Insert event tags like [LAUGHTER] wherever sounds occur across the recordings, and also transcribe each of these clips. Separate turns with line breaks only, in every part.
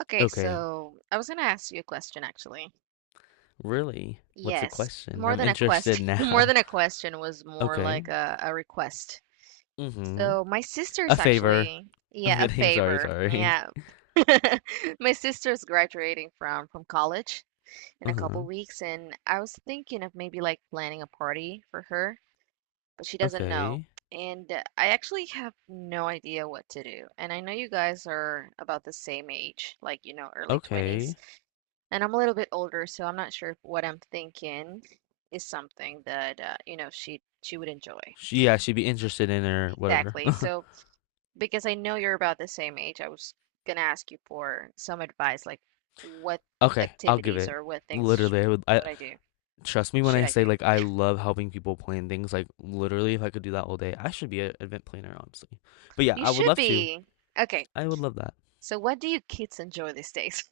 Okay,
Okay.
so I was gonna ask you a question actually.
Really? What's the
Yes,
question?
more
I'm
than a
interested
question, [LAUGHS] more
now.
than
[LAUGHS]
a question was more
Okay.
like a request.
Mm-hmm.
So my
A
sister's
favor.
actually,
I'm
yeah, a
kidding. [LAUGHS] Sorry,
favor.
sorry.
Yeah. [LAUGHS] My sister's graduating from college in a couple
Uh-huh.
weeks, and I was thinking of maybe like planning a party for her but she doesn't know.
Okay.
And I actually have no idea what to do. And I know you guys are about the same age, like, you know, early 20s.
Okay.
And I'm a little bit older, so I'm not sure if what I'm thinking is something that, you know, she would enjoy.
She, yeah, she'd be interested in her whatever.
Exactly.
[LAUGHS]
So, because I know you're about the same age, I was gonna ask you for some advice, like what
Okay, I'll give
activities
it.
or what things
Literally, I would I
would I do?
trust me when
Should
I
I
say
do?
like I love helping people plan things. Like literally if I could do that all day, I should be an event planner, honestly. But yeah,
You
I would
should
love to.
be. Okay.
I would love that.
So, what do you kids enjoy these days?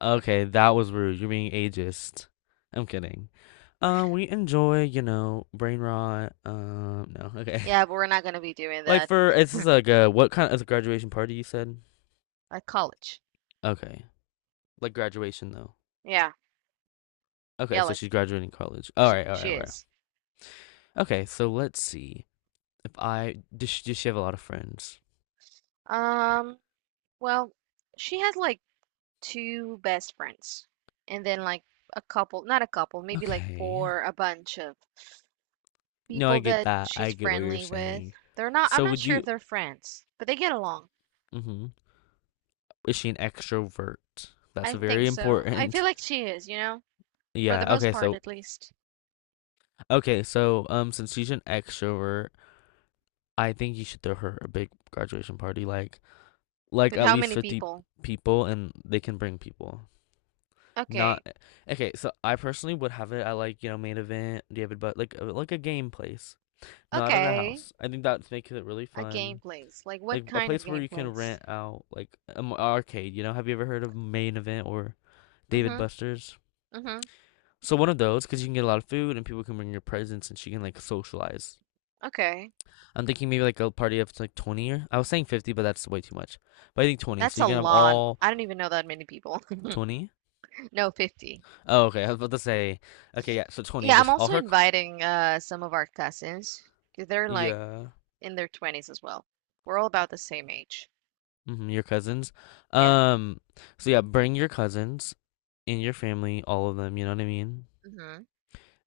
Okay, that was rude. You're being ageist. I'm kidding. We enjoy, brain rot. No, okay. [LAUGHS]
Yeah, but we're not gonna be doing
Like
that
for it's just like a what kind of a graduation party you said?
at college.
Okay, like graduation though.
Yeah,
Okay,
yeah,
so
like
she's graduating college. All right, all
she
right, all right.
is.
Okay, so let's see if I does she have a lot of friends?
Um, well, she has like two best friends, and then like a couple, not a couple, maybe like
Okay,
four, a bunch of
no, I
people
get
that
that.
she's
I get what you're
friendly with.
saying.
They're not, I'm
So
not
would
sure
you?
if they're friends, but they get along.
Mm-hmm. Is she an extrovert? That's
I think
very
so. I feel
important. [LAUGHS]
like she is, you know, for the
Yeah.
most
Okay.
part
So
at least.
okay, so since she's an extrovert, I think you should throw her a big graduation party, like
With
at
how
least
many
50
people?
people, and they can bring people.
Okay,
Not okay. So I personally would have it at like main event, David, but like a game place, not at a
okay.
house. I think that makes it really
A game
fun.
plays. Like
Like
what
a
kind of
place where
game
you can
plays?
rent out like an arcade. You know, have you ever heard of main event or David
Mm-hmm.
Buster's?
Mm-hmm.
So one of those, because you can get a lot of food and people can bring your presents, and she can like socialize.
Okay.
I'm thinking maybe like a party of like 20 or I was saying 50, but that's way too much. But I think 20.
That's
So
a
you can have
lot.
all
I don't even know that many people. [LAUGHS]
20.
No, 50.
Oh, okay. I was about to say, okay, yeah. So 20,
Yeah, I'm
just all
also
her, c-
inviting some of our cousins. 'Cause they're like
yeah,
in their 20s as well. We're all about the same age.
hmm your cousins.
Yeah.
Um, so yeah, bring your cousins and your family, all of them. You know what I mean?
Mm-hmm.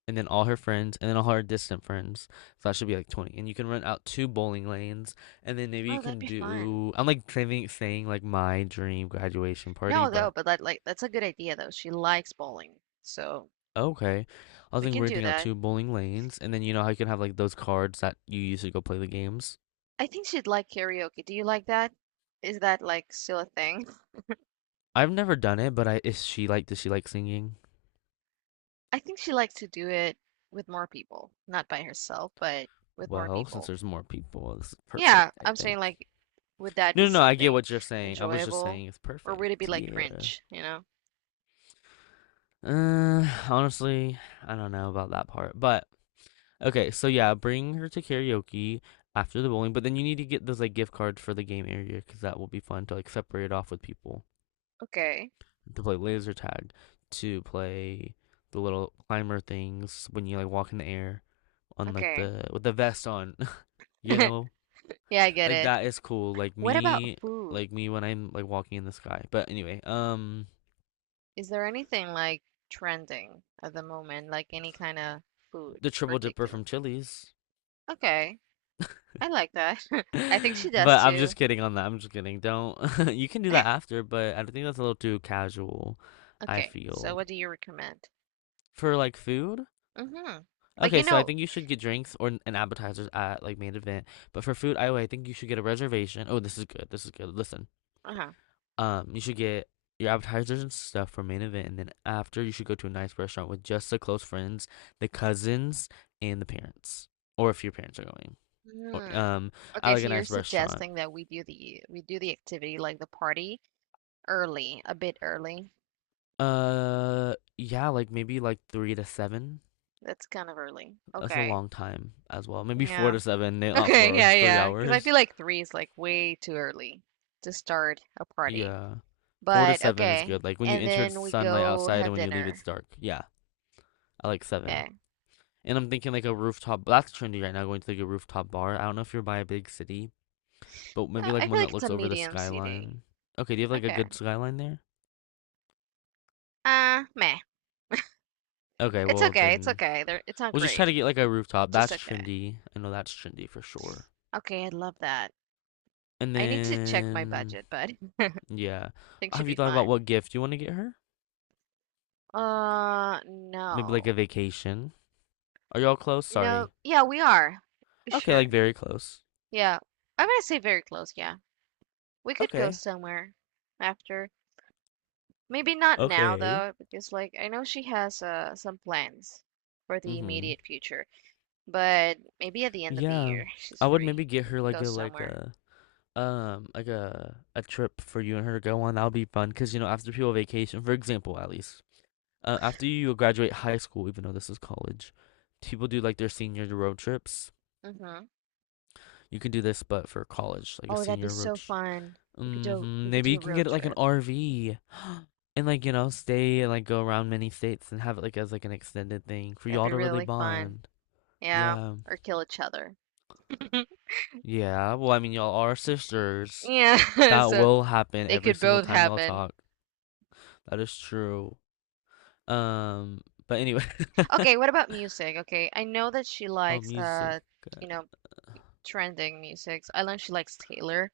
And then all her friends, and then all her distant friends. So that should be like 20. And you can rent out two bowling lanes, and then maybe you
Oh, that'd
can
be fun.
do. I'm like saying like my dream graduation party,
No, though,
but.
but that like that's a good idea though. She likes bowling. So,
Okay. I was,
we
like,
can do
renting out
that.
2 bowling lanes, and then you know how you can have, like, those cards that you use to go play the games?
I think she'd like karaoke. Do you like that? Is that like still a thing? [LAUGHS]
I've never done it, but I is she like does she like singing?
I think she likes to do it with more people, not by herself, but with more
Well, since
people.
there's more people, this is
Yeah,
perfect, I
I'm saying
think.
like, would that
No,
be
no, no, I get
something
what you're saying. I was just
enjoyable,
saying it's
or would it be
perfect.
like
Yeah.
cringe? You know?
Honestly, I don't know about that part. But okay, so yeah, bring her to karaoke after the bowling, but then you need to get those like gift cards for the game area because that will be fun to like separate off with people.
Okay,
To play laser tag, to play the little climber things when you like walk in the air on like
okay.
the with the vest on, [LAUGHS] you know?
[LAUGHS] Yeah, I get
Like
it.
that is cool.
What about food?
Like me when I'm like walking in the sky. But anyway,
Is there anything like trending at the moment, like any kind of food
the triple dipper
particular?
from Chili's.
Okay,
[LAUGHS]
I like that. [LAUGHS] I think she does
But I'm just
too.
kidding on that. I'm just kidding. Don't [LAUGHS] you can do that after, but I think that's a little too casual, I
Okay, so
feel.
what do you recommend?
For like food,
Mm-hmm. Like you
okay, so I
know,
think you should get drinks or an appetizers at like main event. But for food, I think you should get a reservation. Oh, this is good. This is good. Listen,
uh-huh.
you should get your appetizers and stuff for main event, and then after you should go to a nice restaurant with just the close friends, the cousins, and the parents, or if your parents are going. Or,
Hmm.
I
Okay,
like
so
a
you're
nice restaurant.
suggesting that we do the activity like the party early, a bit early.
Yeah, like maybe like three to seven.
That's kind of early.
That's a
Okay.
long time as well. Maybe four
Yeah.
to
[LAUGHS]
seven. Not four
Okay. Yeah.
hours, three
Yeah. Because I feel
hours.
like three is like way too early to start a party.
Yeah. Four to
But
seven is
okay.
good. Like when you
And
enter it's
then we
sunlight
go
outside and
have
when you leave it's
dinner.
dark. Yeah. I like seven.
Okay.
And I'm thinking like a rooftop that's trendy right now, going to like a rooftop bar. I don't know if you're by a big city, but maybe like
I feel
one
like
that
it's a
looks over the
medium CD.
skyline. Okay, do you have like a
Okay.
good skyline there?
Meh.
Okay,
It's
well
okay. It's
then
okay. There, it's not
we'll just try
great.
to get like a rooftop.
Just
That's
okay.
trendy. I know that's trendy for sure.
Okay. I love that.
And
I need to check my
then
budget, but [LAUGHS] I
yeah.
think should
Have
be
you thought about
fine.
what gift you want to get her? Maybe like a
No.
vacation. Are y'all close?
You know,
Sorry.
yeah, we are.
Okay,
Sure.
like very close.
Yeah. I'm gonna say very close. Yeah. We could go
Okay.
somewhere after. Maybe not now
Okay.
though, because like I know she has some plans for the
Mm-hmm.
immediate future, but maybe at the end of the
Yeah.
year [LAUGHS] she's
I would
free.
maybe get
We
her
can
like
go
a like
somewhere.
a like a trip for you and her to go on. That would be fun because you know after people vacation, for example, at least after you graduate high school, even though this is college, people do like their senior road trips.
Mm-hmm.
You can do this, but for college, like a
Oh, that'd be
senior
so
road.
fun. We could do
Mm-hmm. Maybe you
a
can
road
get like an
trip.
RV and like you know stay and like go around many states and have it like as like an extended thing for
That'd
y'all
be
to really
really fun.
bond.
Yeah,
Yeah.
or kill each other. [LAUGHS]
Yeah, well, I mean, y'all are sisters.
Yeah, [LAUGHS]
That
so
will happen
they
every
could
single
both
time y'all
happen.
talk. That is true. Um, but anyway.
Okay, what about music? Okay, I know that she
[LAUGHS] Oh,
likes
music.
you know, trending music. I know she likes Taylor.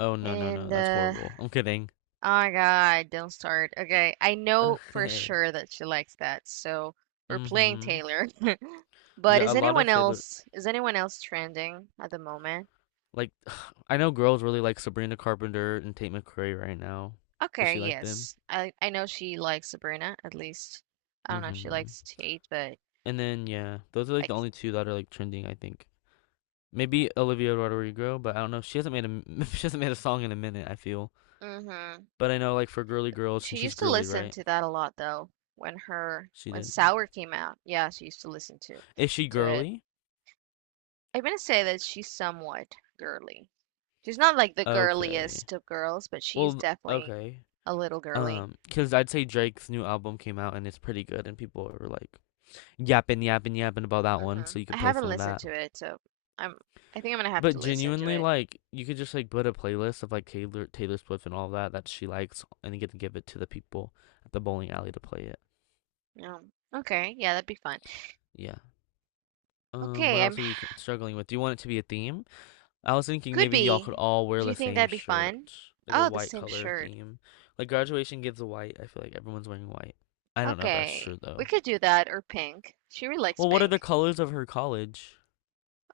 Oh, no, no,
And
no. That's
oh
horrible. I'm kidding. [LAUGHS]
my God, don't start. Okay, I know for
Okay.
sure that she likes that, so we're playing
Mm-hmm.
Taylor. [LAUGHS] But
Yeah,
is
a lot
anyone
of Taylor.
else trending at the moment?
Like, [SIGHS] I know girls really like Sabrina Carpenter and Tate McRae right now. Does
Okay,
she like them?
yes. I know she likes Sabrina, at least. I don't know if she
Mm-hmm.
likes Tate, but
And then, yeah, those are like the
like
only two that are like trending, I think. Maybe Olivia Rodrigo, but I don't know. She hasn't made a [LAUGHS] She hasn't made a song in a minute, I feel.
mm-hmm.
But I know like for girly girls,
She
and she's
used to
girly,
listen
right?
to that a lot though,
She
when
did.
Sour came out. Yeah, she used to listen
Is she
to it.
girly?
I'm gonna say that she's somewhat girly. She's not like the
Okay.
girliest of girls, but she's
Well,
definitely
okay.
a little girly.
Cause I'd say Drake's new album came out and it's pretty good, and people are like yapping, yapping, yapping about that one. So
Hmm.
you
I
could play
haven't
some of
listened
that.
to it, so I'm I think I'm gonna have to
But
listen to
genuinely,
it.
like you could just like put a playlist of like Taylor Swift and all that that she likes, and you get to give it to the people at the bowling alley to play it.
No, okay, yeah, that'd be fun.
Yeah.
Okay,
What
I'm
else are you struggling with? Do you want it to be a theme? I was thinking
could
maybe y'all could
be.
all wear
Do you
the
think
same
that'd be fun?
shirt, like a
Oh, the
white
same
color
shirt.
theme. Like graduation gives a white. I feel like everyone's wearing white. I don't know if that's
Okay,
true
we
though.
could do that or pink. She really likes
Well, what are the
pink.
colors of her college?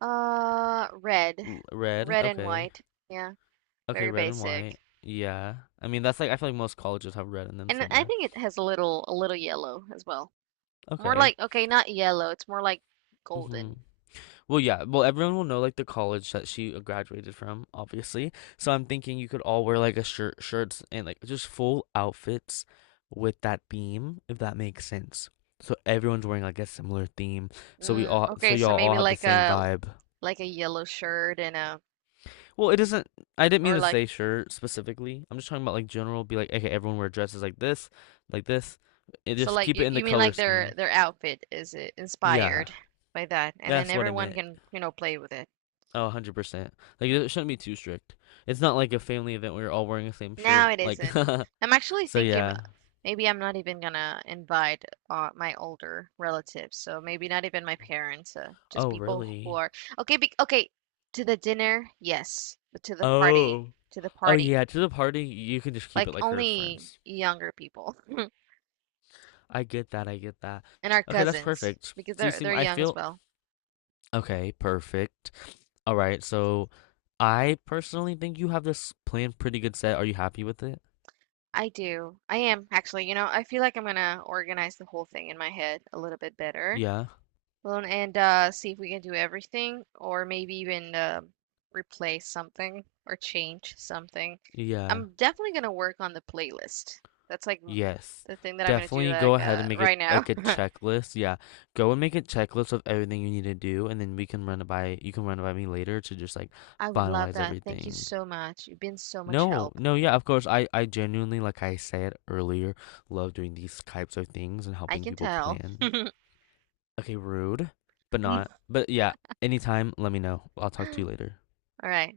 Red,
L- Red.
red and
Okay.
white. Yeah,
Okay,
very
red and
basic.
white. Yeah. I mean, that's like I feel like most colleges have red in them
And I
somewhere.
think it has a little yellow as well. More
Okay.
like okay, not yellow. It's more like
Mhm.
golden.
Well, yeah. Well, everyone will know like the college that she graduated from, obviously. So I'm thinking you could all wear like a shirts, and like just full outfits with that theme, if that makes sense. So everyone's wearing like a similar theme. So we
Mm,
all, so
okay, so
y'all all
maybe
have the
like
same vibe.
a yellow shirt and a
Well, it doesn't. I didn't mean
or
to
like
say shirt specifically. I'm just talking about like general. Be like, okay, everyone wear dresses like this, like this. And
so
just
like
keep it
you
in
you
the
mean
color
like their
scheme.
their outfit is
Yeah,
inspired by that, and then
that's what I
everyone
meant.
can you know play with it.
Oh, 100%. Like it shouldn't be too strict. It's not like a family event where you're all wearing the same
No,
shirt.
it
Like
isn't. I'm
[LAUGHS]
actually
so
thinking
yeah.
maybe I'm not even gonna invite my older relatives, so maybe not even my parents, just
Oh,
people who
really?
are okay. Be, okay, to the dinner, yes, but to the party,
Oh.
to the
Oh
party.
yeah, to the party, you can just keep it
Like
like her
only
friends.
younger people [LAUGHS]
I get that. I get that.
and our
Okay, that's
cousins
perfect.
because
So you
they're
seem
they're
I
young as
feel
well.
okay, perfect. All right. So I personally think you have this plan pretty good set. Are you happy with it?
I do. I am actually, you know, I feel like I'm gonna organize the whole thing in my head a little bit better.
Yeah.
Well, and see if we can do everything or maybe even replace something or change something.
Yeah.
I'm definitely gonna work on the playlist. That's like
Yes,
the thing that I'm gonna do
definitely go
like
ahead and make it
right now.
like a
[LAUGHS]
checklist. Yeah, go and make a checklist of everything you need to do, and then we can run it by you can run it by me later to just like
I would love
finalize
that. Thank you
everything.
so much. You've been so much
No,
help.
no, yeah, of course. I genuinely, like I said earlier, love doing these types of things and
I
helping
can
people
tell.
plan. Okay, rude, but not.
[LAUGHS]
But yeah, anytime, let me know. I'll talk to you
All
later.
right.